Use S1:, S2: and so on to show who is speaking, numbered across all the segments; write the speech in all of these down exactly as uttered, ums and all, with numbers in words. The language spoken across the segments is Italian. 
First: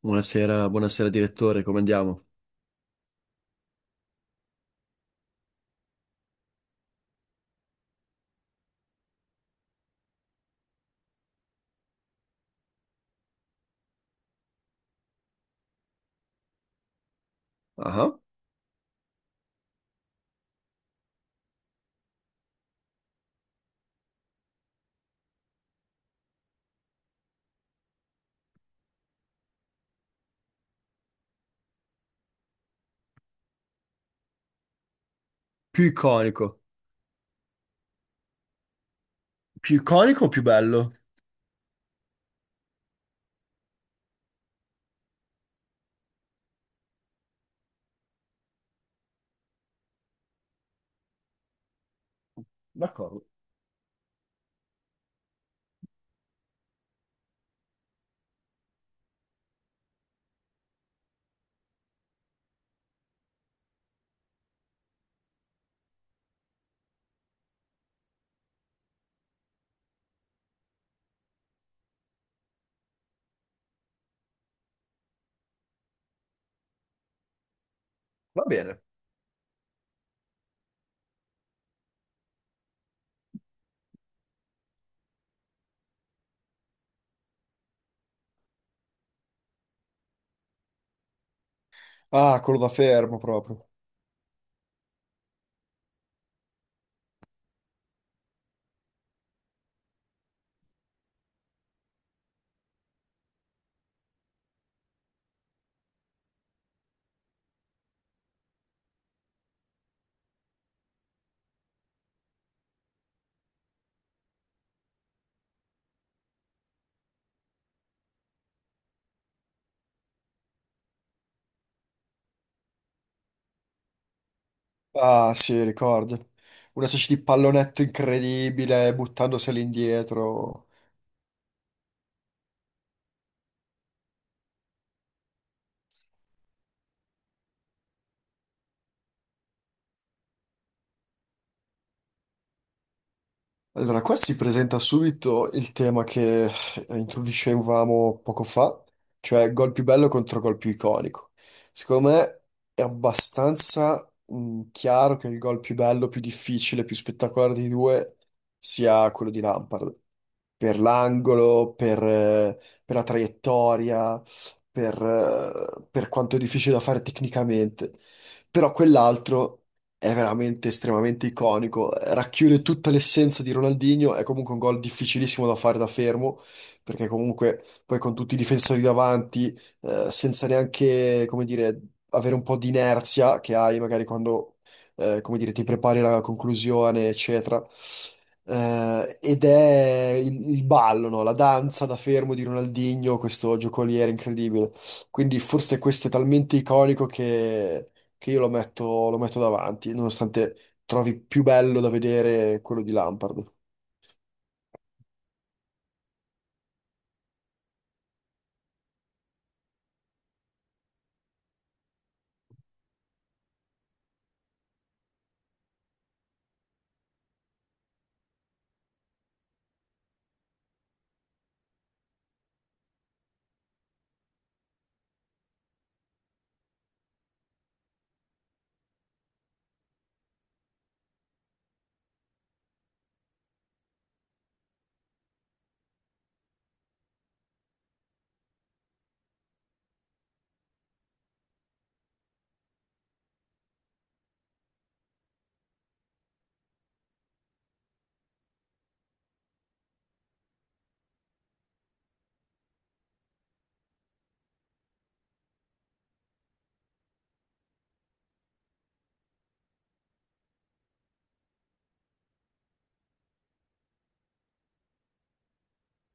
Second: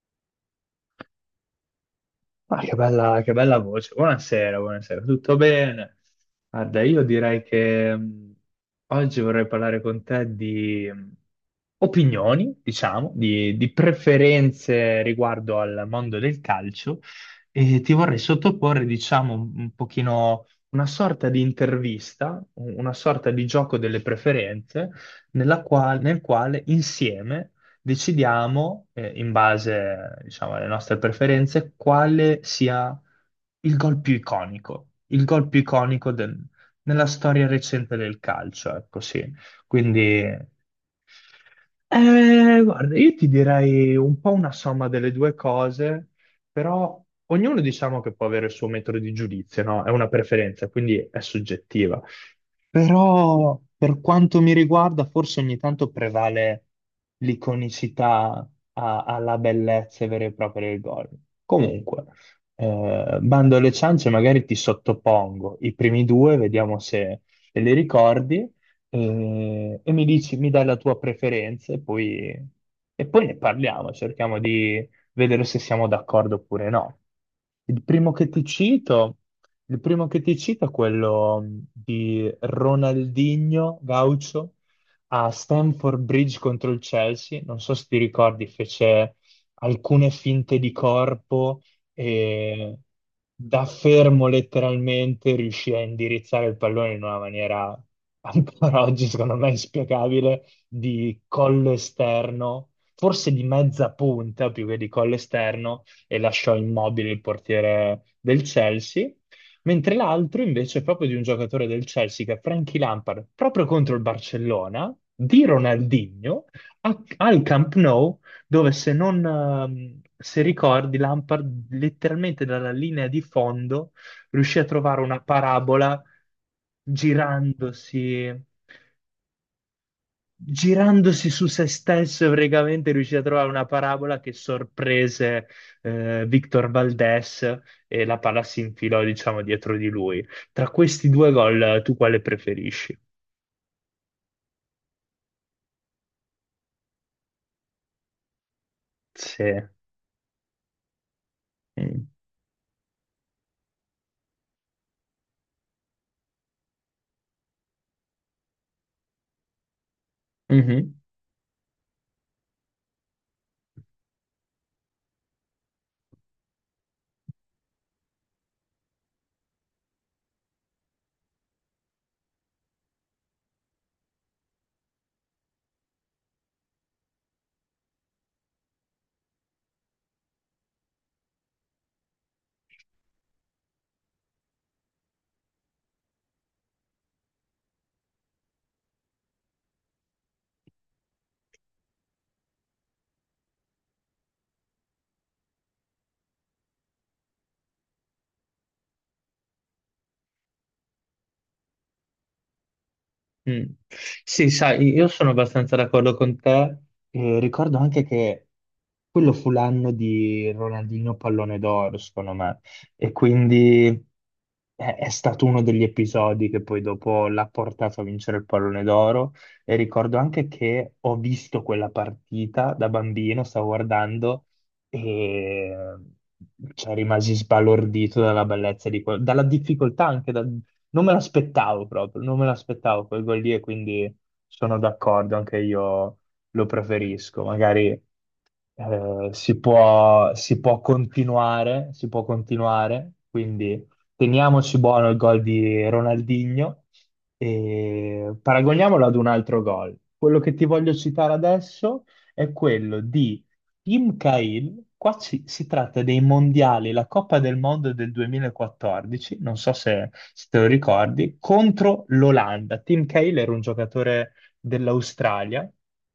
S1: Buonasera, buonasera direttore, come andiamo?
S2: Ma che bella, che bella voce. Buonasera, buonasera. Tutto bene? Guarda, io direi che mh, oggi vorrei parlare con te di mh, opinioni, diciamo, di, di preferenze riguardo al mondo del calcio e ti vorrei
S1: Ah,
S2: sottoporre, diciamo, un, un pochino una sorta di intervista, un- una sorta di gioco delle preferenze nella qual- nel quale insieme decidiamo, eh, in base, diciamo, alle nostre preferenze, quale sia il gol più iconico, il gol più
S1: più
S2: iconico del-
S1: iconico.
S2: nella storia recente del calcio, ecco sì.
S1: Più
S2: Quindi,
S1: iconico o più bello?
S2: eh, guarda, io ti direi un po' una somma delle due cose, però ognuno diciamo che può avere il suo metodo di giudizio, no? È una preferenza, quindi è soggettiva.
S1: D'accordo,
S2: Però per quanto mi riguarda, forse ogni tanto prevale l'iconicità a- alla bellezza vera e propria del gol. Comunque, eh, bando alle ciance, magari ti sottopongo i primi due, vediamo se, se li ricordi, eh, e mi dici, mi dai la tua preferenza e poi, e poi ne parliamo, cerchiamo di vedere se siamo d'accordo oppure no. Il primo che ti
S1: va bene.
S2: cito. Il primo che ti cito è quello mh, di Ronaldinho Gaucho a Stamford Bridge contro il Chelsea. Non so se ti ricordi, fece alcune finte di corpo
S1: Ah, quello da
S2: e
S1: fermo
S2: da
S1: proprio.
S2: fermo letteralmente riuscì a indirizzare il pallone in una maniera ancora oggi, secondo me, inspiegabile, di collo esterno, forse di mezza punta più che di collo esterno, e lasciò immobile il portiere del Chelsea mentre l'altro invece è proprio di un giocatore del Chelsea che è Frankie Lampard, proprio contro il Barcellona, di Ronaldinho, a- al Camp Nou, dove se non, ehm, se ricordi, Lampard letteralmente dalla linea di fondo riuscì a trovare una
S1: Ah, sì,
S2: parabola
S1: ricordo. Una specie di pallonetto
S2: girandosi
S1: incredibile buttandosi all'indietro.
S2: girandosi su se stesso e praticamente riuscì a trovare una parabola che sorprese eh, Victor Valdés e la palla si infilò, diciamo, dietro di lui. Tra questi due gol, tu quale preferisci?
S1: Allora, qua si presenta subito il tema che eh, introducevamo poco fa, cioè
S2: Sì.
S1: gol più bello contro gol più iconico.
S2: Mm.
S1: Secondo me è abbastanza mh, chiaro che il gol più bello, più difficile, più spettacolare dei due sia quello di Lampard. Per
S2: Mhm.
S1: l'angolo, per, eh, per la traiettoria, per, eh, per quanto è difficile da fare tecnicamente. Però quell'altro è veramente estremamente iconico, racchiude tutta l'essenza di Ronaldinho, è comunque un gol difficilissimo da fare da fermo, perché comunque poi con tutti i difensori davanti, eh, senza neanche, come dire, avere un po' di inerzia che hai magari quando, eh, come dire, ti prepari la conclusione, eccetera. Eh, ed è il, il ballo, no? La danza da fermo di Ronaldinho, questo giocoliere incredibile. Quindi forse questo è talmente iconico che che io lo metto, lo metto davanti, nonostante trovi più bello da vedere quello di Lampard.
S2: Mm. Sì, sai, io sono abbastanza d'accordo con te. E ricordo anche che quello fu l'anno di Ronaldinho Pallone d'Oro, secondo me, e quindi è, è stato uno degli episodi che poi dopo l'ha portato a vincere il Pallone d'Oro. E ricordo anche che ho visto quella partita da bambino, stavo guardando e cioè, rimasi sbalordito dalla bellezza di quello, dalla difficoltà anche da- non me l'aspettavo proprio, non me l'aspettavo quel gol lì e quindi sono d'accordo, anche io lo preferisco. Magari eh, si può, si può continuare, si può continuare, quindi teniamoci buono il gol di Ronaldinho e paragoniamolo ad un altro gol. Quello che ti voglio citare adesso è quello di Team Cahill, qua ci- si tratta dei mondiali, la Coppa del Mondo del duemilaquattordici, non so se, se te lo ricordi, contro l'Olanda. Team Cahill era un giocatore dell'Australia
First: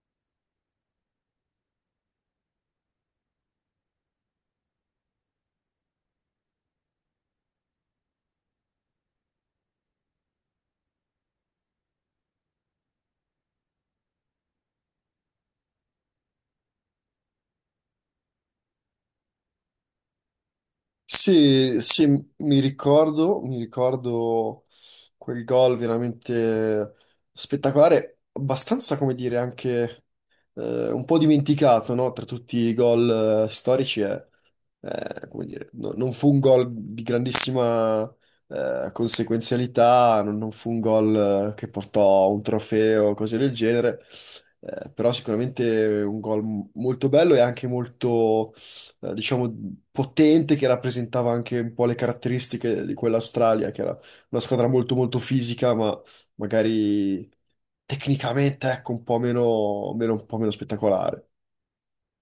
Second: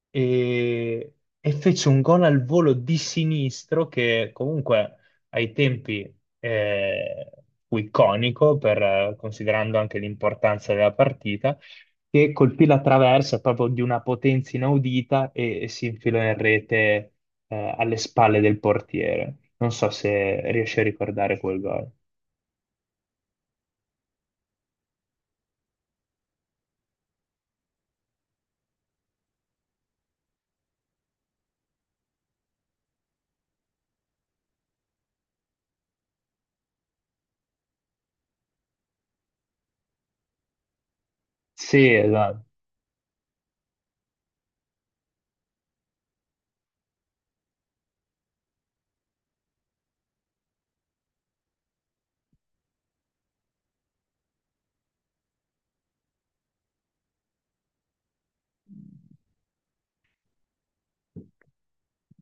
S2: e, e fece un gol al volo di sinistro che comunque ai tempi eh, fu iconico, per, eh, considerando anche l'importanza della partita che colpì la traversa proprio di una potenza inaudita e, e si infilò in rete eh, alle spalle del portiere. Non so se riesci a ricordare quel
S1: Sì,
S2: gol.
S1: sì, mi ricordo, mi ricordo quel gol veramente spettacolare, abbastanza, come dire, anche eh, un po' dimenticato, no? Tra tutti i gol eh, storici è, eh, come dire, no- non fu un gol di grandissima eh, conseguenzialità, non, non fu un gol eh, che
S2: Sì,
S1: portò a un
S2: esatto.
S1: trofeo, cose del genere, eh, però sicuramente un gol m- molto bello e anche molto, eh, diciamo, potente, che rappresentava anche un po' le caratteristiche di quell'Australia, che era una squadra molto molto fisica, ma magari tecnicamente, ecco, un po' meno, meno- un po' meno spettacolare.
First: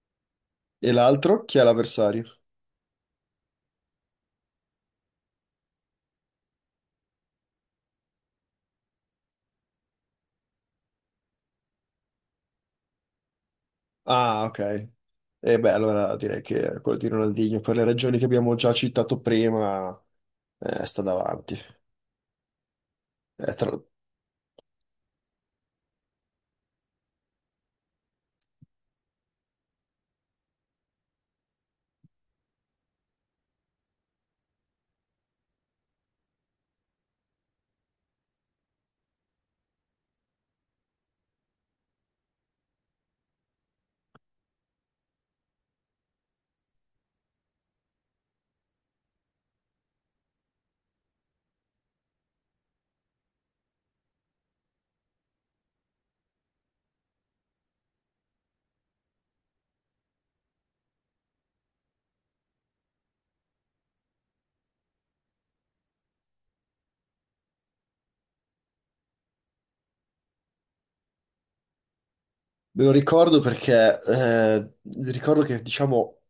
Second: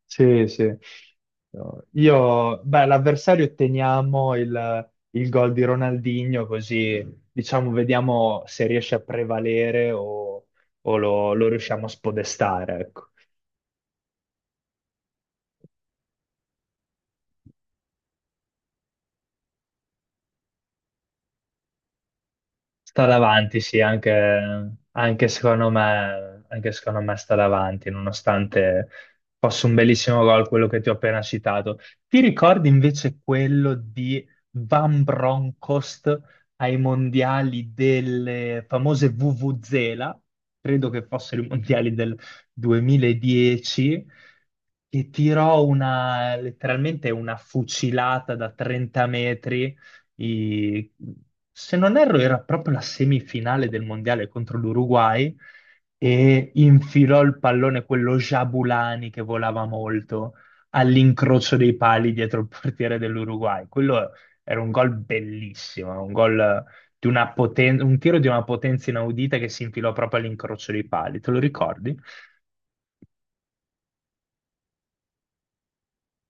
S2: Sì, sì.
S1: E l'altro, chi è
S2: No,
S1: l'avversario?
S2: Io, beh, l'avversario otteniamo il, il gol di Ronaldinho, così diciamo vediamo se riesce a prevalere o, o lo, lo riusciamo a spodestare, ecco.
S1: Ah, ok. E beh, allora direi che quello di Ronaldinho, per le ragioni che abbiamo già citato prima, eh, sta davanti.
S2: Sta
S1: Eh,
S2: davanti, sì,
S1: tra-
S2: anche, anche secondo me, anche secondo me sta davanti, nonostante fosse un bellissimo gol quello che ti ho appena citato. Ti ricordi invece quello di Van Bronckhorst ai mondiali delle famose Vuvuzela? Credo che fossero i mondiali del duemiladieci, che tirò una, letteralmente una fucilata da trenta metri i- se non erro, era proprio la semifinale del mondiale contro l'Uruguay e infilò il pallone, quello Jabulani che volava molto, all'incrocio dei pali dietro il portiere dell'Uruguay. Quello era un gol bellissimo, un gol di una poten- un tiro di una potenza inaudita che si infilò proprio all'incrocio dei pali. Te lo ricordi?
S1: Me lo ricordo perché, eh, ricordo che, diciamo,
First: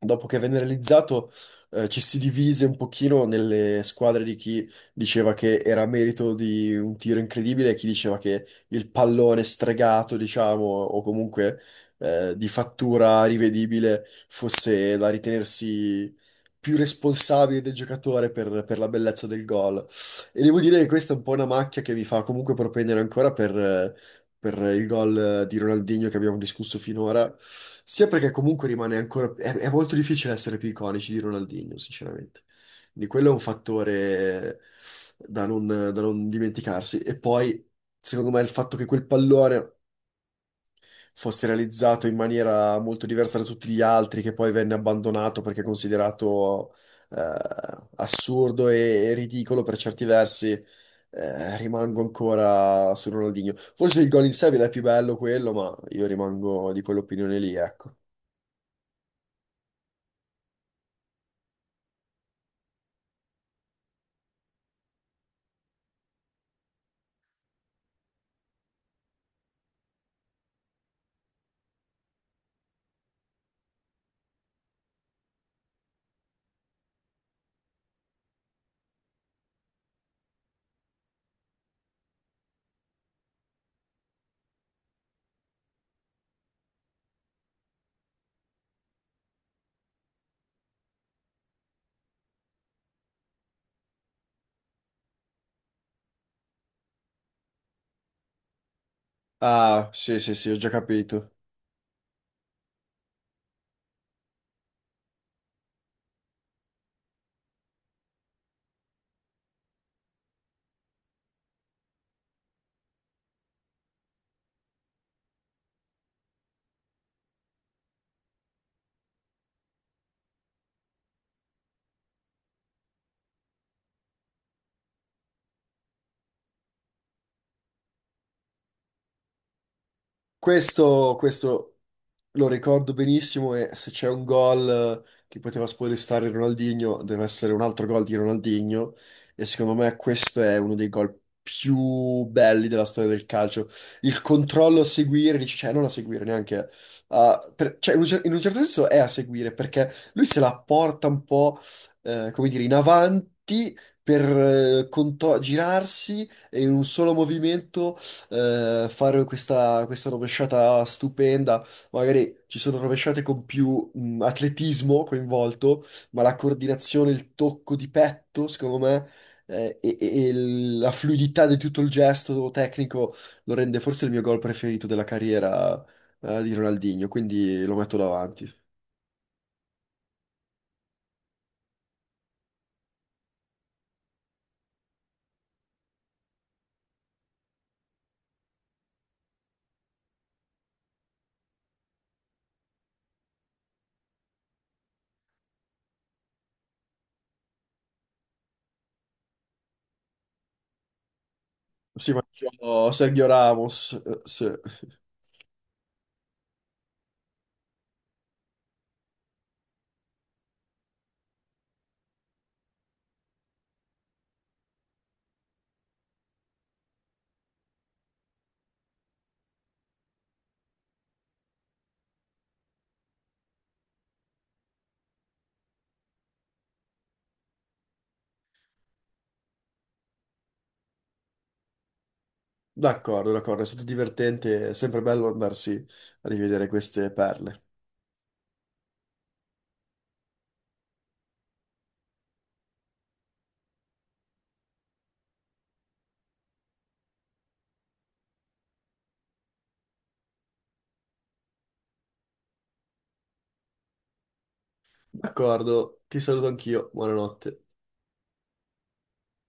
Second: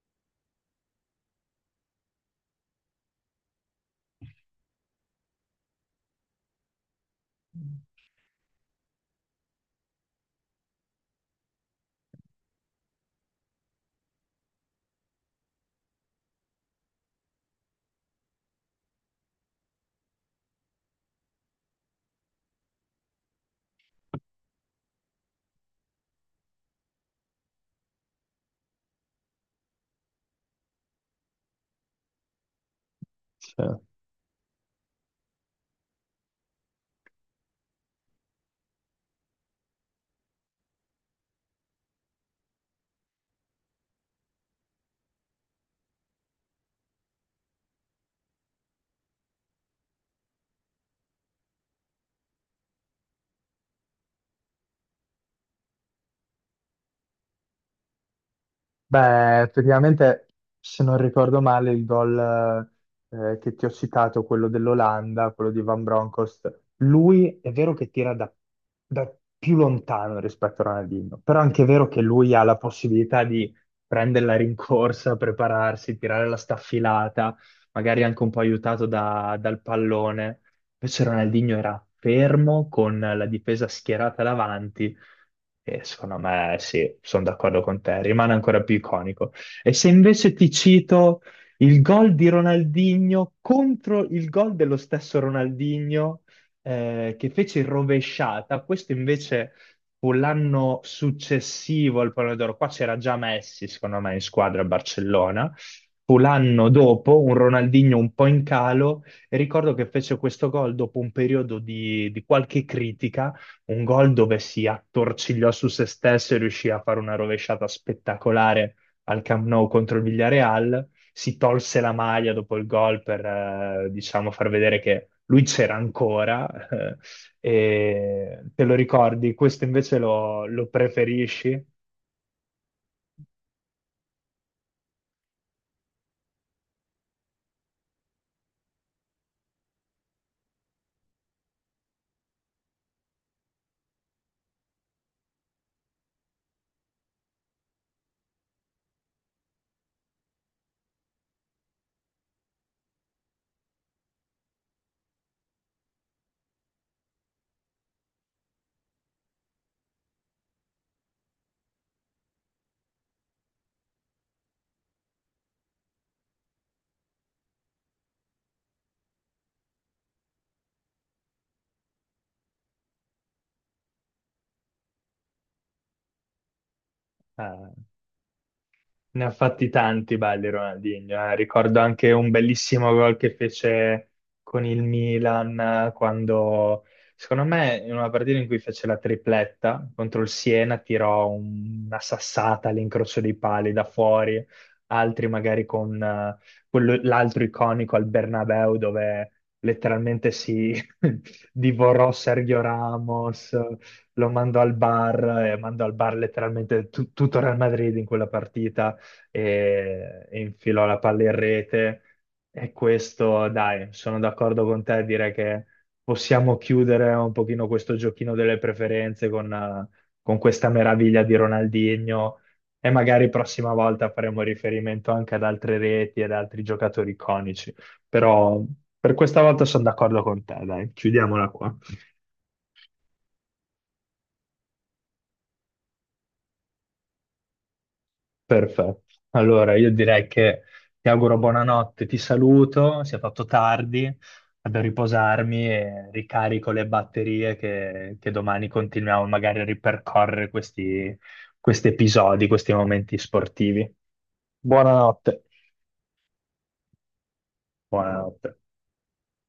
S1: dopo che venne realizzato, eh, ci si divise un pochino nelle squadre di chi diceva che era merito di un tiro incredibile e chi diceva che il pallone stregato, diciamo, o comunque eh, di fattura rivedibile fosse da ritenersi più responsabile del giocatore per, per la bellezza del gol. E devo dire che questa è un po' una macchia che mi fa comunque propendere ancora per il gol eh, di Ronaldinho che abbiamo discusso finora, sia perché comunque rimane ancora... È, è molto difficile essere più iconici di Ronaldinho, sinceramente. Quindi quello è un
S2: Sì.
S1: fattore da non, da non dimenticarsi. E poi, secondo me, il fatto che quel pallone fosse realizzato in maniera molto diversa da tutti gli altri, che poi venne abbandonato perché considerato eh, assurdo e, e ridicolo per certi versi. Eh, rimango ancora su Ronaldinho. Forse il gol in sé è più bello quello, ma io rimango di quell'opinione lì, ecco.
S2: Beh, effettivamente, se non ricordo male, il gol eh, eh, che ti ho citato, quello dell'Olanda, quello di Van Bronckhorst, lui è vero che tira da, da più lontano rispetto a Ronaldinho, però anche è vero che lui ha la possibilità di prendere la rincorsa, prepararsi, tirare la staffilata, magari anche un po' aiutato da- dal pallone. Invece Ronaldinho era fermo con la difesa schierata davanti e secondo me sì, sono d'accordo con te, rimane ancora più iconico. E se invece ti cito il gol di Ronaldinho contro il gol dello stesso Ronaldinho eh, che fece in rovesciata, questo invece
S1: Ah,
S2: fu
S1: sì, sì, sì, ho già
S2: l'anno
S1: capito.
S2: successivo al Pallone d'Oro, qua c'era già Messi secondo me in squadra a Barcellona, fu l'anno dopo un Ronaldinho un po' in calo e ricordo che fece questo gol dopo un periodo di di qualche critica. Un gol dove si attorcigliò su se stesso e riuscì a fare una rovesciata spettacolare al Camp Nou contro il Villarreal. Si tolse la maglia dopo il gol per, eh, diciamo, far vedere che lui c'era ancora. eh, e te lo ricordi? Questo invece lo, lo
S1: Questo,
S2: preferisci?
S1: questo lo ricordo benissimo e se c'è un gol eh, che poteva spoilestare Ronaldinho, deve essere un altro gol di Ronaldinho, e secondo me questo è uno dei gol più belli della storia del calcio. Il controllo a seguire, dici, cioè non a seguire neanche, a- per- cioè in un, cer- in un certo senso è a seguire perché lui se la porta un po', eh, come dire, in avanti per eh, conto- girarsi e in un solo movimento eh, fare questa, questa rovesciata stupenda. Magari ci sono rovesciate con più mh, atletismo coinvolto, ma la coordinazione, il tocco di petto, secondo me, eh, e, e- e la fluidità di tutto il gesto tecnico lo rende forse il mio gol preferito della carriera, eh, di Ronaldinho, quindi
S2: Eh,
S1: lo metto davanti.
S2: Ne ha fatti tanti belli Ronaldinho, eh. Ricordo anche un bellissimo gol che fece con il Milan eh, quando, secondo me, in una partita in cui fece la tripletta contro il Siena, tirò un- una sassata all'incrocio dei pali da fuori, altri magari con eh, quello- l'altro iconico al Bernabeu dove letteralmente si divorò
S1: Sì, ma
S2: Sergio
S1: anch'io Sergio
S2: Ramos,
S1: Ramos, eh,
S2: lo
S1: sì.
S2: mandò al bar e mandò al bar letteralmente tu- tutto Real Madrid in quella partita e, e infilò la palla in rete. E questo, dai, sono d'accordo con te a dire che possiamo chiudere un pochino questo giochino delle preferenze con, eh, con questa meraviglia di Ronaldinho e magari prossima volta faremo riferimento anche ad altre reti ed altri giocatori iconici. Però per questa volta sono d'accordo con te, dai, chiudiamola qua.
S1: D'accordo, d'accordo, è stato divertente, è sempre bello andarsi a rivedere queste perle.
S2: Perfetto. Allora, io direi che ti auguro buonanotte, ti saluto, si è fatto tardi, vado a riposarmi e ricarico le batterie che, che domani continuiamo magari a ripercorrere questi, questi episodi, questi momenti sportivi. Buonanotte.
S1: D'accordo, ti saluto anch'io, buonanotte.
S2: Buonanotte.